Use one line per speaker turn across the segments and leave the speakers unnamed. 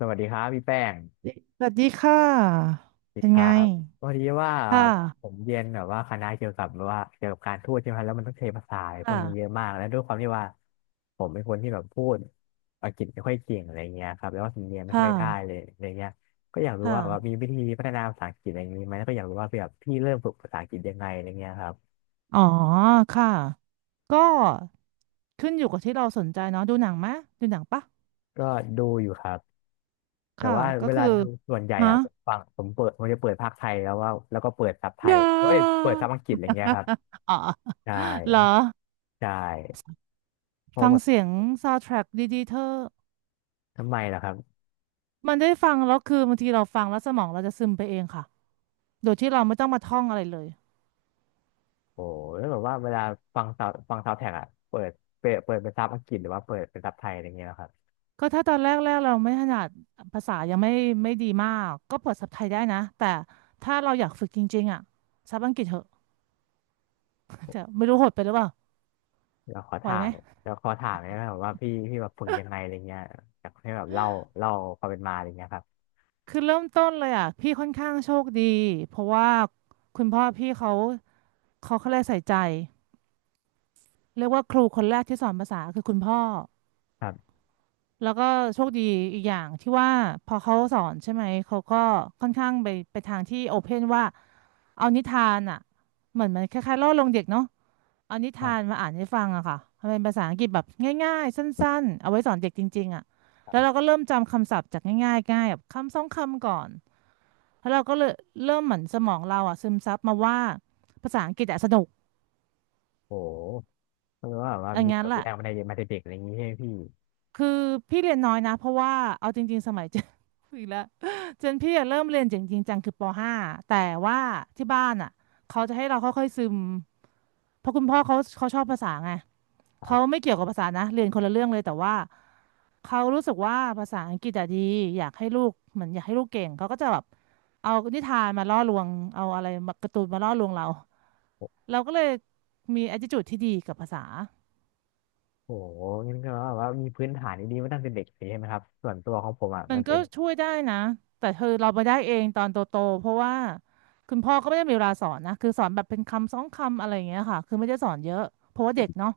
สวัสดีครับพี่แป้ง
สวัสดีค่ะ
สิ
เป็น
ครั
ไง
บพอดีว่า
ค่
ผ
ะ
มเรียนแบบว่าคณะเกี่ยวกับแบบว่าเกี่ยวกับการทูตใช่ไหมครับแล้วมันต้องใช้ภาษาพวก
ค่ะ
นี้เยอะมากแล้วด้วยความที่ว่าผมเป็นคนที่แบบพูดอังกฤษไม่ค่อยเก่งอะไรเงี้ยครับแล้วก็สำเนียงไม่ค่
ค่ะ
อยได้เลยอะไรเงี้ยก็อยากรู้
ค่ะ
ว่าแบบมีวิธีพัฒนาภาษาอังกฤษอะไรอย่างนี้ไหมแล้วก็อยากรู้ว่าแบบพี่เริ่มฝึกภาษาอังกฤษยังไงอะไรเงี้ยครับ
อ๋อ ค่ะ ก็ขึ้นอยู่กับที่เราสนใจเนาะดูหนังไหม ดูหนังปะ
ก็ดูอยู่ครับแต่
ค่ะ
ว่า
ก็
เว
คื
ลา
อ
ดูส่วนใหญ่
ฮะ
อะผมฟังผมเปิดผมจะเปิดภาคไทยแล้วว่าแล้วก็เปิดซับไทย
ยา
เอ้ยเปิดซับอังกฤษอะไรเงี้ยครับ
อ๋อ
ใช่
เหรอ
ใช่เพราะ
ฟัง
แบบ
เสียงซาว n d ท r a c k ดีๆเธอ
ทำไมล่ะครับ
มันได้ฟังแล้วคือบางทีเราฟังแล้วสมองเราจะซึมไปเองค่ะ โดยที่เราไม่ต้องมาท่องอะไรเลย
โอ้แล้วแบบว่าเวลาฟังซาวแท็กอะเปิดเปิดเป็นซับอังกฤษหรือว่าเปิดเป็นซับไทยอะไรเงี้ยนะครับ
ก็ถ้าตอนแรกๆเราไม่ถนัดภาษายังไม่ไม่ดีมากก็เปิดซับไทยได้นะแต่ถ้าเราอยากฝึกจริงๆอ่ะซับอังกฤษเถอะจะไม่รู้โหดไปหรือเปล่า
แล้วขอ
ไหว
ถา
ไห
ม
ม
แล้วขอถามเนี่ยะครับว่าพี่แบบฝึกยังไงอะไรเงี้ยอยากให้แบบเล่าความเป็นมาอะไรเงี้ยครับ
คือเริ่มต้นเลยอ่ะพี่ค่อนข้างโชคดีเพราะว่าคุณพ่อพี่เขาเรียกใส่ใจเรียกว่าครูคนแรกที่สอนภาษาคือคุณพ่อ
ครับ
แล้วก็โชคดีอีกอย่างที่ว่าพอเขาสอนใช่ไหมเขาก็ค่อนข้างไปทางที่โอเพนว่าเอานิทานอ่ะเหมือนมันคล้ายๆล่อลวงเด็กเนาะ เอานิ
ครั
ทาน
บ
มาอ่านให้ฟังอะค่ะมันเป็นภาษาอังกฤษแบบง่ายๆสั้นๆเอาไว้สอนเด็กจริงๆอะแล้วเราก็เริ่มจำคำศัพท์จากง่ายๆง่ายแบบคำสองคำก่อนแล้วเราก็เลยเริ่มเหมือนสมองเราอะซึมซับมาว่าภาษาอังกฤษอะสนุก
โอ้แปลว่าแบบว่า
อย่าง
มีแบ
นั้น
บ
แหละ
แรงมาแต่เด็กอะไรอย่างงี้ใช่ไหมพี่
คือพี่เรียนน้อยนะเพราะว่าเอาจริงๆสมัยเจน อีกแล้วเจนพี่อะเริ่มเรียนจริงๆจังคือป .5 แต่ว่าที่บ้านอะเขาจะให้เราค่อยๆซึมเพราะคุณพ่อเขาชอบภาษาไงเขาไม่เกี่ยวกับภาษานะเรียนคนละเรื่องเลยแต่ว่า เขารู้สึกว่าภาษาอังกฤษอะดีอยากให้ลูกเหมือนอยากให้ลูกเก่งเขาก็จะแบบเอานิทานมาล่อลวงเอาอะไรมาการ์ตูนมาล่อลวงเรา
โอ้
เราก็เลยมี attitude ที่ดีกับภาษา
โหงั้นก็แบบว่ามีพื้นฐานดีๆมาตั้งแต่เด็กเลยใช่ไหมครับส่วนตัวของผมอ่ะ
มั
มั
น
นเป็
ก็
น
ช่วยได้นะแต่คือเราไปได้เองตอนโตๆเพราะว่าคุณพ่อก็ไม่ได้มีเวลาสอนนะคือสอนแบบเป็นคำสองคำอะไรอย่างเงี้ยค่ะคือไม่ได้สอนเยอะเพราะว่าเด็กเนาะ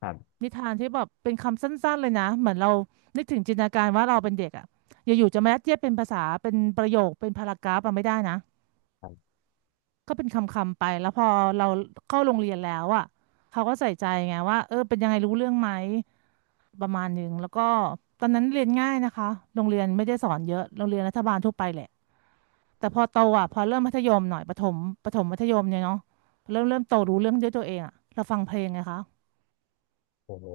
ครับ
นิทานที่แบบเป็นคำสั้นๆเลยนะเหมือนเรานึกถึงจินตนาการว่าเราเป็นเด็กอะอยู่ๆจะมายัดเยียดเป็นภาษาเป็นประโยคเป็นพารากราฟอะไม่ได้นะ
ครับ
ก็เป็นคำๆไปแล้วพอเราเข้าโรงเรียนแล้วอ่ะเขาก็ใส่ใจไงว่าเออเป็นยังไงรู้เรื่องไหมประมาณหนึ่งแล้วก็ตอนนั้นเรียนง่ายนะคะโรงเรียนไม่ได้สอนเยอะโรงเรียนรัฐบาลทั่วไปแหละแต่พอโตอ่ะพอเริ่มมัธยมหน่อยประถมประถมมัธยมเนี่ยเนาะเริ่มโตรู้เรื่องด้วยตัวเองอ่ะเราฟังเพลงไงคะ
โอ้โห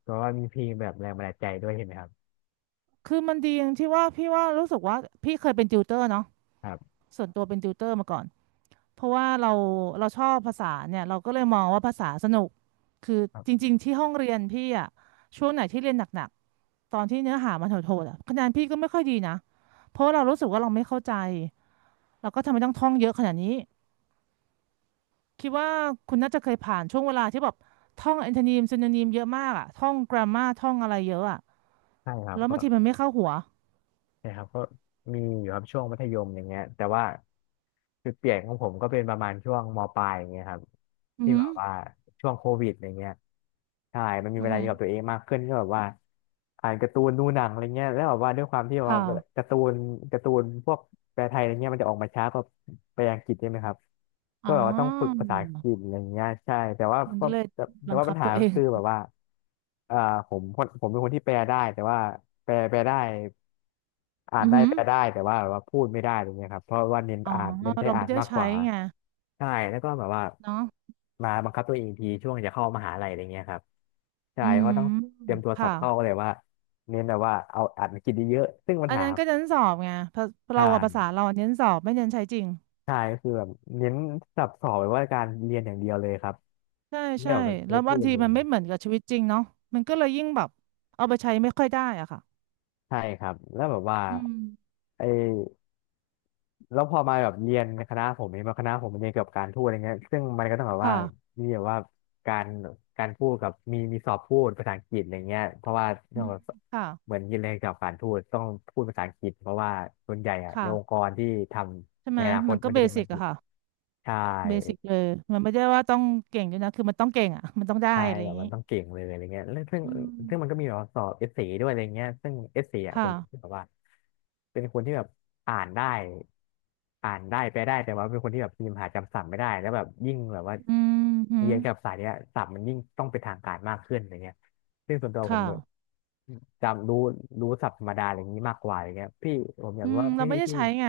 เพราะว่ามีเพลงแบบแรงบันดาลใจด้วยเห็นไหมครับ
คือมันดีอย่างที่ว่าพี่ว่ารู้สึกว่าพี่เคยเป็นติวเตอร์เนาะ
ครับ
ส่วนตัวเป็นติวเตอร์มาก่อน เพราะว่าเราชอบภาษาเนี่ยเราก็เลยมองว่าภาษาสนุกคือจริงๆที่ห้องเรียนพี่อะช่วงไหนที่เรียนหนักๆตอนที่เนื้อหามันโหดๆอะคะแนนพี่ก็ไม่ค่อยดีนะเพราะว่าเรารู้สึกว่าเราไม่เข้าใจเราก็ทำไมต้องท่องเยอะขนาดนี้คิดว่าคุณน่าจะเคยผ่านช่วงเวลาที่แบบท่องแอนทนีม y ีนีมเยอะมากอะท่องกรา m มาท่องอะไรเยอะอะ
ใช่ครับ
แล้ว
ก็
บางทีมันไม่เข้าหัว
ใช่ครับก็มีอยู่ครับช่วงมัธยมอย่างเงี้ยแต่ว่าจุดเปลี่ยนของผมก็เป็นประมาณช่วงมปลายอย่างเงี้ยครับ
อือ
ที่
หื
แบ
อ
บว่าช่วงโควิดอย่างเงี้ยใช่มันมี
อือ
เวลา
หื
อ
อ
ยู่กับตัวเองมากขึ้นก็แบบว่าอ่านการ์ตูนดูหนังอะไรเงี้ยแล้วแบบว่าด้วยความที่แบ
ค
บว่า
่ะ
การ์ตูนการ์ตูนพวกแปลไทยอะไรเงี้ยมันจะออกมาช้ากว่าแปลอังกฤษใช่ไหมครับ
อ๋
ก็
อ
แบบว่าต้องฝึกภาษาอังกฤษอะไรเงี้ยใช่แต่ว่า
มัน
ก็
ก็เลย
แต่แต่
บัง
ว่าปั
คั
ญ
บ
หา
ตัวเอ
ก็
ง
คือแบบว่าเอ่อผมเป็นคนที่แปลได้แต่ว่าแปลแปลได้ อ่าน
อือ
ได้
หือ
แปลได้แต่ว่าแบบว่าพูดไม่ได้อะไรเงี้ยครับเพราะว่าเน้น
อ๋อ
อ่านเน้นใช้
เรา
อ่า
ไม่
น
ได้
มากก
ใช้
ว่า
ไง
ใช่แล้วก็แบบว่า
เนาะ
มาบังคับตัวเองอีกทีช่วงจะเข้ามหาลัยอะไรเงี้ยครับใช่
อื
เพราะต้อง
ม
เตรียมตัวสอ
ค่ะ
บเข้าก็เลยว่าเน้นแบบว่าเอาอ่านกินเยอะๆซึ่งปัญ
อัน
หา
นั้นก็เน้นสอบไงภา
ใช
เราอะภาษา
่
เราเน้นสอบไม่เน้นใช้จริง
ใช่ก็คือแบบเน้นสับสอบแบบว่าการเรียนอย่างเดียวเลยครับ
ใช่
ไม่
ใช่
ออกมาใช้
แล้ว
พู
บาง
ด
ที
เล
มั
ย
นไม่เหมือนกับชีวิตจริงเนาะมันก็เลยยิ่งแบบเอาไปใช้ไม่ค่อยได้อะค่ะ
ใช่ครับแล้วแบบว่า
อืม
ไอ แล้วพอมาแบบเรียนในคณะผมเองมาคณะผมมันเรียนเกี่ยวกับการพูดอะไรเงี้ยซึ่งมันก็ต้องแบบว่า
ค่ะ
มีแบบว่าการการพูดกับมีสอบพูดภาษาอังกฤษอะไรเงี้ยเพราะว่าเรื่
อื
อง
ม
แบบ
ค่ะ
เหมือนยินเรียนเกี่ยวกับการพูตต้องพูดภาษาอังกฤษเพราะว่าส่วนใหญ่อะใน
ค่ะ
องค์กรที่ท
ใช่
ำใน
ไหม
อนาคต
มันก็
มัน
เบ
จะเป็นภา
สิ
ษา
ก
อังก
อะ
ฤษ
ค่ะ
ใช่
เบสิกเลยมันไม่ได้ว่าต้องเก่งด้วยนะคือมันต้องเก่งอะมันต้องได้
ใช่
อะไรอ
แบ
ย่า
บ
ง
มั
นี้
นต้องเก่งเลยอะไรเงี้ยแล้วซึ่ง
อืม
ซึ่งมันก็มีแบบว่าสอบเอสเซด้วยอะไรเงี้ยซึ่งเอสเซอ่อะผ
ค่ะ
มคิดแบบว่าเป็นคนที่แบบอ่านได้อ่านได้แปลได้แต่ว่าเป็นคนที่แบบพิมพ์หาจำศัพท์ไม่ได้แล้วแบบยิ่งแบบว่า
อืมหืม
เรียนกับสายเนี้ยศัพท์มันยิ่งต้องเป็นทางการมากขึ้นอะไรเงี้ยซึ่งส่วนตัวผมเนี่ย
ค่ะ
จำรู้รู้ศัพท์ธรรมดาอะไรอย่างนี้มากกว่าอะไรเงี้ยพี่ผมอยา
อื
กรู้
ม
ว่า
เรา
พี่
ไม่ได้
พี่
ใช้ไง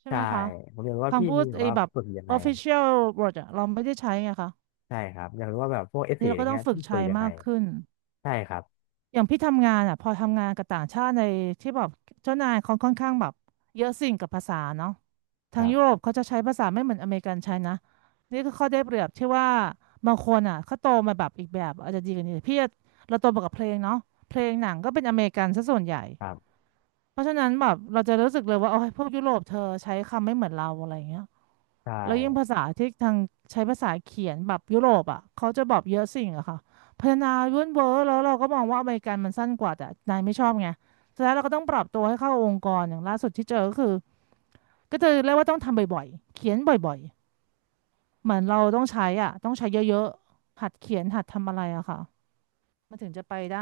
ใช่ไห
ใช่
มคะ
ผมอยากรู้ว่าพี่
คำพู
มี
ด
แบบ
ไอ้
ว่า
แบบ
ฝึกยังไง
official word อะเราไม่ได้ใช้ไงคะ
ใช่ครับอยากรู้ว่าแบบพวกเอสเซ
นี่
อะ
เรา
ไร
ก็ต้อ
เงี้
ง
ย
ฝึก
พี่ฝึ
ใช้
กยังไง
มากขึ้น
ใช่ครับ
อย่างพี่ทำงานอะพอทำงานกับต่างชาติในที่แบบเจ้านายเขาค่อนข้างแบบเยอะสิ่งกับภาษาเนาะ
ค
ทาง
รั
ยุโร
บ
ปเขาจะใช้ภาษาไม่เหมือนอเมริกันใช้นะนี่ก็ข้อได้เปรียบที่ว่าบางคนอ่ะเขาโตมาแบบอีกแบบอาจจะดีกว่านี้พี่อะเราโตมากับเพลงเนาะเพลงหนังก็เป็นอเมริกันซะส่วนใหญ่
ครับ
เพราะฉะนั้นแบบเราจะรู้สึกเลยว่าโอ้ยพวกยุโรปเธอใช้คำไม่เหมือนเราอะไรเงี้ย
ใช
แล้วยิ่ง
่
ภาษาที่ทางใช้ภาษาเขียนแบบยุโรปอ่ะเขาจะบอกเยอะสิ่งอะค่ะพัฒนายุ่นเวอร์แล้วเราก็มองว่าอเมริกันมันสั้นกว่าแต่นายไม่ชอบไงสุดท้ายเราก็ต้องปรับตัวให้เข้าองค์กรอย่างล่าสุดที่เจอก็คือก็เจอเรียกว่าต้องทำบ่อยๆเขียนบ่อยๆเหมือนเราต้องใช้อ่ะต้องใช้เยอะๆหัดเขียนหัดทำอะไรอะค่ะมันถึงจะไปได้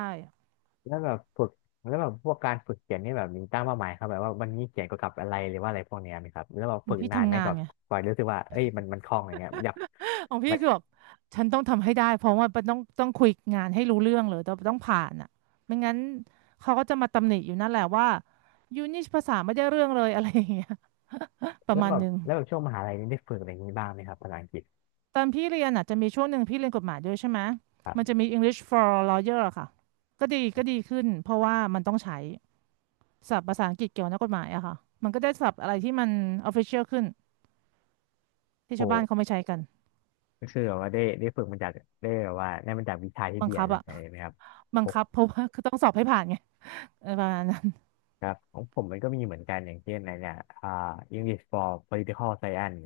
แล้วแบบฝึกแล้วแบบพวกการฝึกเขียนนี่แบบมีตั้งเป้าหมายครับแบบว่าวันนี้เขียนเกี่ยวกับอะไรหรือว่าอะไรพวกเนี้ยไหมครับแล้วแบบฝึก
พี่
นานไหม
ทำงา
แบ
น
บ
ไง
กว่ารู้สึกว่าเอ้ยมันคล่องอะไรเงี้ยอยาก
ของพี่
มัน
คือแบบฉันต้องทำให้ได้เพราะว่าต้องคุยงานให้รู้เรื่องเลยต้องผ่านอ่ะไม่งั้นเขาก็จะมาตำหนิอยู่นั่นแหละว่ายูนี่ภาษาไม่ได้เรื่องเลย อะไรอย่างเงี้ยประมาณหนึง
แล้วแบบช่วงมหาลัยนี่ได้ฝึกอะไรอย่างนี้บ้างไหมครับภาษาอังกฤษ
ตอนพี่เรียนอ่ะจะมีช่วงหนึ่งพี่เรียนกฎหมายด้วยใช่ไหม
ครั
มัน
บ
จะมี English for Lawyer อะค่ะก็ดีขึ้นเพราะว่ามันต้องใช้ศัพท์ภาษาอังกฤษเกี่ยวกับนักกฎหมายอะค่ะมันก็ได้ศัพท์อะไรที่มัน official ขึ้นที่ชาวบ้าน
โห
เขาไม่ใช้กัน
ก็คือแบบว่าได้ได้ฝึกมาจากได้แบบว่าได้มาจากวิชาที่
บัง
เรียน
คับอะ
ใช่ไหมครับ
บัง
โห
คับเพราะว่าคือต้องสอบให้ผ่านไงเออประมาณนั้น
ครับของผมมันก็มีเหมือนกันอย่างเช่นอนเนี่ยอ่า English for Political Science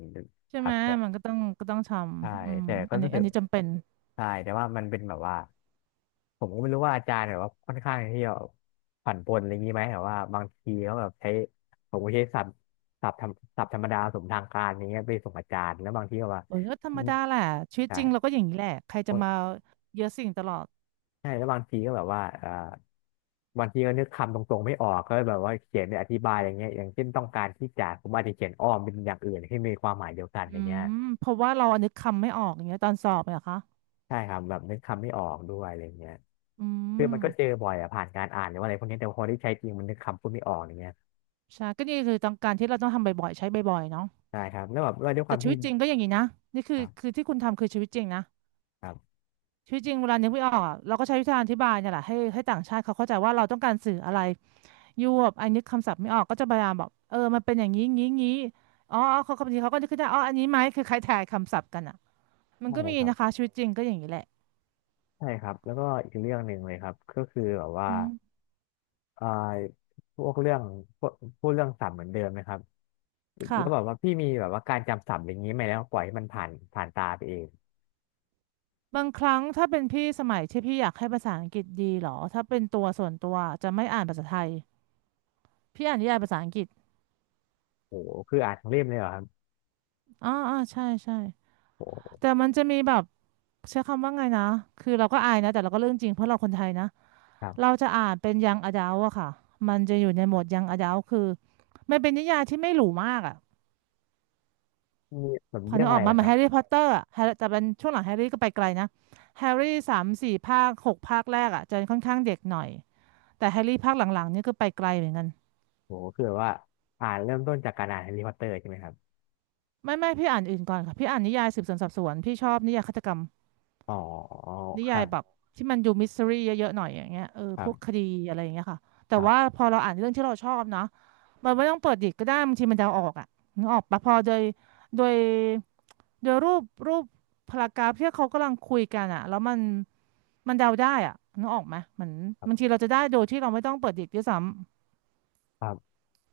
ใช่
ครั
ไหม
บ
มันก็ต้องท
ใช่
ำอืม
แต่ก็
อันนี้
รู้สึ
อั
ก
นนี้จำเป็น
ใช่แต่ว่ามันเป็นแบบว่าผมก็ไม่รู้ว่าอาจารย์แบบว่าค่อนข้างที่จะผันปรนอะไรอย่างนี้ไหมแบบว่าบางทีเขาแบบใช้ผมก็ใช้ศัพท์ศัพท์ธรรมศัพท์ธรรมดาสมทางการอย่างเงี้ยไปส่งอาจารย์แล้วบางทีก็ว่า
โอ้ยก็ธรรมดาแหละชีวิต
ใช่
จริงเราก็อย่างนี้แหละใครจะมาเยอะสิ่งตลอด
ใช่แล้วบางทีก็แบบว่าบางทีก็นึกคำตรงๆไม่ออกก็แบบว่าเขียนเปอธิบายอย่างเงี้ยอย่างเช่นต้องการที่จะผมอาจจะเขียนอ้อมเป็นอย่างอื่นที่มีความหมายเดียวกัน
อื
อย่างเงี้ย
มเพราะว่าเราอันนึกคำไม่ออกอย่างเงี้ยตอนสอบเนี่ยเหรอคะ
ใช่ครับแบบนึกคำไม่ออกด้วยอะไรเงี้ย
อื
คือมันก็เจอ
ม
บ่อยอะผ่านการอ่านหรือว่าอะไรพวกนี้แต่พอได้ใช้จริงมันนึกคำพูดไม่ออกอย่างเงี้ย
ใช่ก็นี่คือต้องการที่เราต้องทำบ่อยๆใช้บ่อยๆเนาะ
ใช่ครับแล้วแบบว่าด้วยค
แต่
วาม
ชี
ที่
วิตจริงก็อย่างนี้นะนี่คื
ค
อ
รับ
ที่คุณทำคือชีวิตจริงนะ
ครับ
ชีวิตจริงเวลานึกไม่ออกอะเราก็ใช้วิธีการอธิบายเนี่ยแหละให้ต่างชาติเขาเข้าใจว่าเราต้องการสื่ออะไร ยวบอันนี้คำศัพท์ไม่ออกก็จะพยายามบอกเออมันเป็นอย่างนี้งี้งี้อ๋ออ๋อเขาบางทีเขาก็นึกขึ้นได้อ๋ออันนี้ไหมคือคล้ายทายคำศัพท์กันอ่ะมัน
ใช่
ก็มี
ครับ
นะคะชีวิตจริงก็อย่างนี้แหละ
ใช่ครับแล้วก็อีกเรื่องหนึ่งเลยครับก็คือแบบว่า
อืม
เอ่อพวกเรื่องพวกพูดเรื่องศัพท์เหมือนเดิมไหมครับแล้วแบบ
ค่ะ
ว่าพี่มีแบบว่าการจำศัพท์อย่างนี้ไหมแล้วปล่อยให้มันผ่านตาไปเอง
บางครั้งถ้าเป็นพี่สมัยที่พี่อยากให้ภาษาอังกฤษดีเหรอถ้าเป็นตัวส่วนตัวจะไม่อ่านภาษาไทยพี่อ่านนิยายภาษาอังกฤษ
โอ้โหคืออ่านทั้งเล่มเลยเหรอครับ
อ๋ออ๋อใช่ใช่
โอ้โห
แต่มันจะมีแบบใช้คำว่าไงนะคือเราก็อายนะแต่เราก็เรื่องจริงเพราะเราคนไทยนะ
ครั
เรา
บ
จะอ่านเป็นยังอดัลอะค่ะมันจะอยู่ในโหมดยังอดัลคือมันเป็นนิยายที่ไม่หรูมากอะ
มีแบบ
พอ
เรื่
นึ
อง
ก
อะ
อ
ไร
อกมา
นะ
เห
ค
มือน
รั
แฮร์
บ
รี่พอตเตอร์อะแฮร์แต่เป็นช่วงหลังแฮร์รี่ก็ไปไกลนะแฮร์รี่สามสี่ภาคหกภาคแรกอ่ะจะค่อนข้างเด็กหน่อยแต่แฮร์รี่ภาคหลังๆนี่ก็ไปไกลเหมือนกัน
โอ้โหคือแบบว่าอ่านเริ่มต้นจากการอ่านแฮร์รี่พอตเตอร์ใช่ไหมครับ
ไม่พี่อ่านอื่นก่อนค่ะพี่อ่านนิยายสืบสวนสอบสวนพี่ชอบนิยายฆาตกรรม
อ๋อ
นิ
ค
ยา
รั
ย
บ
แบบที่มันดูมิส t ต r ี่เยอะๆหน่อยอย่างเงี้ยเออพวกค
ค
ดีอะไรอย่างเงี้ยค่ะแต่
รับ
ว่าพอเราอ่านเรื่องที่เราชอบเนาะมันไม่ต้องเปิดดิกก็ได้บางทีมันเดาออกอ่ะนึกออกปะพอโดยโดยรูปพารากราฟที่เขากำลังคุยกันอ่ะแล้วมัน มันเดาได้อะนึกออกไหมเหมือน
ครั
บางที
บ
เราจะได้โดยที่เราไม่ต้องเปิดดิกด้วยซ้ำ
ครับ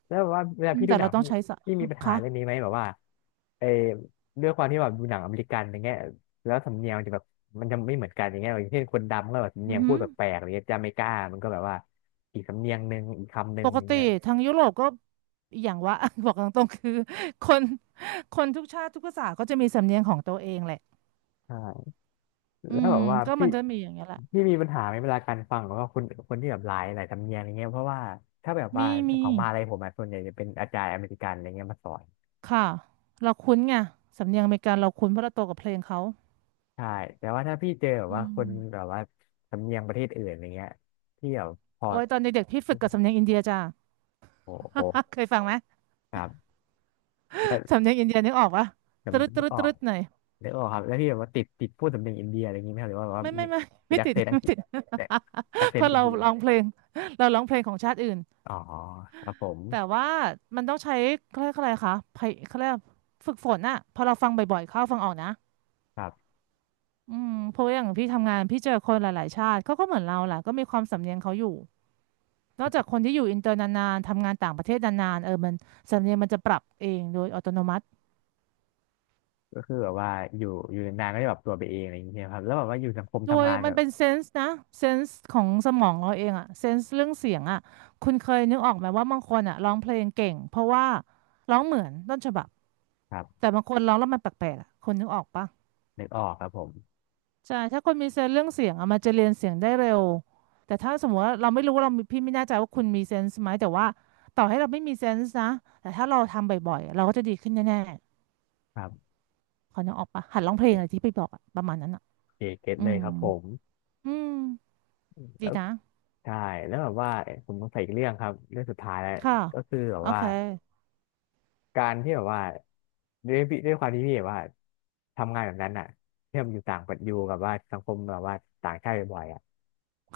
ครับแล้วแบบว่าเวลา
อืม
พี่ดู
แต่
หนั
เรา
ง
ต้อง
พี่
ใช้สะ
พี่มีปัญหา
คะ
เรื่องนี้ไหมแบบว่าเออด้วยความที่แบบดูหนังอเมริกันอย่างเงี้ยแล้วสำเนียงมันจะแบบมันจะไม่เหมือนกันอย่างเงี้ยอย่างเช่นคนดำก็แบบสำ
อื
เนี
อ
ยง
หื
พูด
อ
แปลกๆอะไรเงี้ยจาเมกามันก็แบบว่าอีกสำเนียงหนึ่งอีกคำหนึ่
ป
ง
ก
อย่าง
ติ
เงี้ย
ทางยุโรปก็อกอย่างว่า บอกตรงๆคือคนคนทุกชาติทุกภาษาก็จะมีสำเนียงของตัวเองแหละ
ใช่
อื
แล้ว
ม
แบบว่า
ก็
พี่
มันจะมีอย่างเงี้ยแหละ
พี่มีปัญหาไหมเวลาการฟังของว่าคนที่แบบหลายสำเนียงอย่างเงี้ยเพราะว่าถ้าแบบว่า
มี
ของมหาลัยผมอะส่วนใหญ่จะเป็นอาจารย์อเมริกันอะไรเงี้ยมาสอน
ค่ะ เราคุ้นไงสำเนียงอเมริกันเราคุ้นเพราะเราโตกับเพลงเขา
ใช่แต่ว่าถ้าพี่เจอแบบ
อื
ว่าค
ม
นแบบว่าสำเนียงประเทศอื่นอะไรเงี้ยพี่แบบพอ
โอ้ยตอนเด็กๆพี่ฝึกกับสำเนียงอินเดียจ้า
โอ้โห
เคยฟังไหม
ครับแล้ว
สำเนียงอินเดียนึกออกปะต
จำ
รึดต
นึ
รึ
ก
ด
อ
ต
อ
รึ
ก
ดหน่อย
นึกออกครับแล้วพี่แบบว่าติดพูดสำเนียงอินเดียอะไรเงงี้ยไหมครับหรือว่าแบบว่า
ไม่ไม่
มี
ไม่
เป็น
ไม่
แอค
ติด
เซน ต์อัง
ไม่
กฤษ
ติด
แต่ แอคเซ
เพ
น
ราะ
ต์อิน
เรา
เดีย
ร้องเพลงเราร้องเพลงของชาติอื่น
อ๋อครับผม
แต่ว่ามันต้องใช้เขาเรียกอะไรคะไพยเขาเรียกฝึกฝนอะพอเราฟังบ่อยๆเข้าฟังออกนะ
ครับ
อืมเพราะว่าอย่างพี่ทำงานพี่เจอคนหลายๆชาติเขาก็เหมือนเราแหละก็มีความสำเนียงเขาอยู่นอกจากคนที่อยู่อินเตอร์นานๆทำงานต่างประเทศนานๆเออมันสำเนียงมันจะปรับเองโดยอัตโนมัติ
ก็คือแบบว่าอยู่นานๆก็จะแบบตัวไปเองอะไรอย่างเงี้ยครับแล้วแบบว่าอยู่สังคม
โด
ทำ
ย
งาน
มั
แบ
น
บ
เป็นเซนส์นะเซนส์ของสมองเราเองอะเซนส์เรื่องเสียงอะคุณเคยนึกออกไหมว่าบางคนอะร้องเพลงเก่งเพราะว่าร้องเหมือนต้นฉบับ
ครับ
แต่บางคนร้องแล้วมันแปลกๆอะคนนึกออกปะ
นึกออกครับผม
ใช่ถ้าคนมีเซนส์เรื่องเสียงอะมันจะเรียนเสียงได้เร็วแต่ถ้าสมมติว่าเราไม่รู้ว่าเรามีพี่ไม่แน่ใจว่าคุณมีเซนส์ไหมแต่ว่าต่อให้เราไม่มีเซนส์นะแต่ถ้าเราทำบ่อยๆเราก็จะดีขึ้นแน่
ครับ
ๆคนนึกออกปะหัดร้องเพลงอะ
เ
ไรที่ไปบอกอะประมาณนั้นอะ
เก็ต
อื
เลย
ม
ครับผม
อืม
แล้
ดี
ว
นะ
ใช่แล้วแบบว่าผมสงสัยอีกเรื่องครับเรื่องสุดท้ายแล้ว
ค่ะ
ก็คือแบบ
โอ
ว่า
เค
การที่แบบว่าด้วยพี่ด้วยความที่พี่แบบว่าทำงานแบบนั้นอ่ะที่แบบอยู่ต่างประเทศอยู่กับว่าสังคมแบบว่าต่างชาติบ่อยๆอ่ะ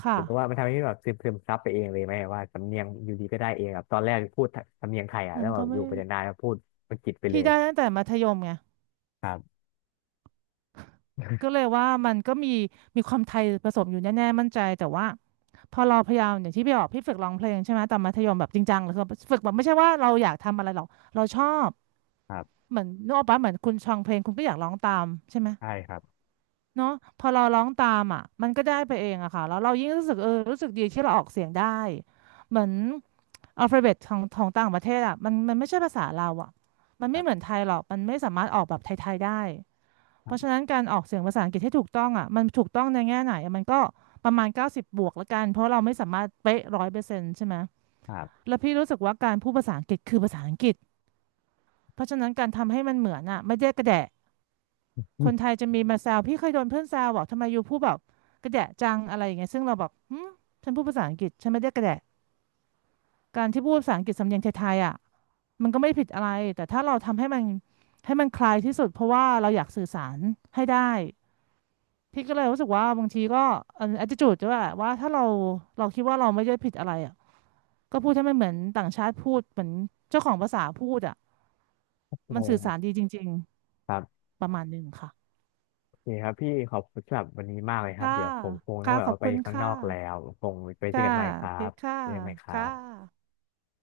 ค่ะ
เห็นว่ามันทำให้พี่แบบซึมซับไปเองเลยไหมว่าสำเนียงอยู่ดีก็ได้เองแบบตอนแรกพูดสำเนียงไทยอ่ะ
มั
แล้
น
วแบ
ก็
บอ
ไม่
ยู่ไปนานๆแล้วพูดอังกฤษไปเล
พี่
ย
ได้
อ่ะ
ตั้งแต่มัธยมไงก็เลยว่ามันก็มีความไทยผสมอยู่แน่ๆมั่นใจแต่ว่าพอเราพยายามอย่างที่พี่บอกพี่ฝึกร้องเพลงใช่ไหมตอนมัธยมแบบจริงจังเลยคือฝึกแบบไม่ใช่ว่าเราอยากทำอะไรหรอกเราชอบ
ครับ
เหมือนนึกออกปะเหมือนคุณฟังเพลงคุณก็อยากร้องตามใช่ไหม
ใช่ครับ
เนาะพอเราร้องตามอ่ะมันก็ได้ไปเองอะค่ะแล้วเรายิ่งรู้สึกเออรู้สึกดีที่เราออกเสียงได้เหมือนอัลฟาเบตของต่างประเทศอะมันไม่ใช่ภาษาเราอะมัน
ค
ไม่
รั
เหมือน
บ
ไทยหรอกมันไม่สามารถออกแบบไทยๆได้
ค
เพ
รั
ราะฉะ
บ
นั้นการออกเสียงภาษาอังกฤษให้ถูกต้องอ่ะมันถูกต้องในแง่ไหนอะมันก็ประมาณ90บวกละกันเพราะเราไม่สามารถเป๊ะ100%ใช่ไหม
ครับ
แล้วพี่รู้สึกว่าการพูดภาษาอังกฤษคือภาษาอังกฤษเพราะฉะนั้นการทำให้มันเหมือนอ่ะไม่ได้กระแดะคนไท ยจะมีมาแซวพี่เคยโดนเพื่อนแซวบอกทำไมยูพูดแบบกระแดะจังอะไรอย่างเงี้ยซึ่งเราบอกหืมฉันพูดภาษาอังกฤษฉันไม่ได้กระแดะการที่พูดภาษาอังกฤษสำเนียงไทยๆอ่ะมันก็ไม่ผิดอะไรแต่ถ้าเราทำให้มันให้มันคลายที่สุดเพราะว่าเราอยากสื่อสารให้ได้ พี่ก็เลยรู้สึกว่าบางทีก็อัน attitude ด้วยว่าถ้าเราเราคิดว่าเราไม่ได้ผิดอะไรอ่ะก็พูดให้มันเหมือนต่างชาติพูดเหมือนเจ้าของภาษาพูดอ่ะ
ใช่ค
มันสื่อ
รั
สาร
บ
ดีจริง
ครับ
ๆประมาณหนึ่งค่ะ
โอเคครับพี่ขอบคุณสำหรับวันนี้มากเลยครับ
ค่ะ
เดี๋ยวผมคงต้อ
ค่ะ
งแบบ
ขอบ
ว่าไป
คุณ
ข้างน
ค่ะ
อกแล้วคงไปเจอ
ค่ะ
กันใหม่ค
โอ
รั
เค
บ
ค่ะ
เจอกันใหม่ครั
ค่ะ
บ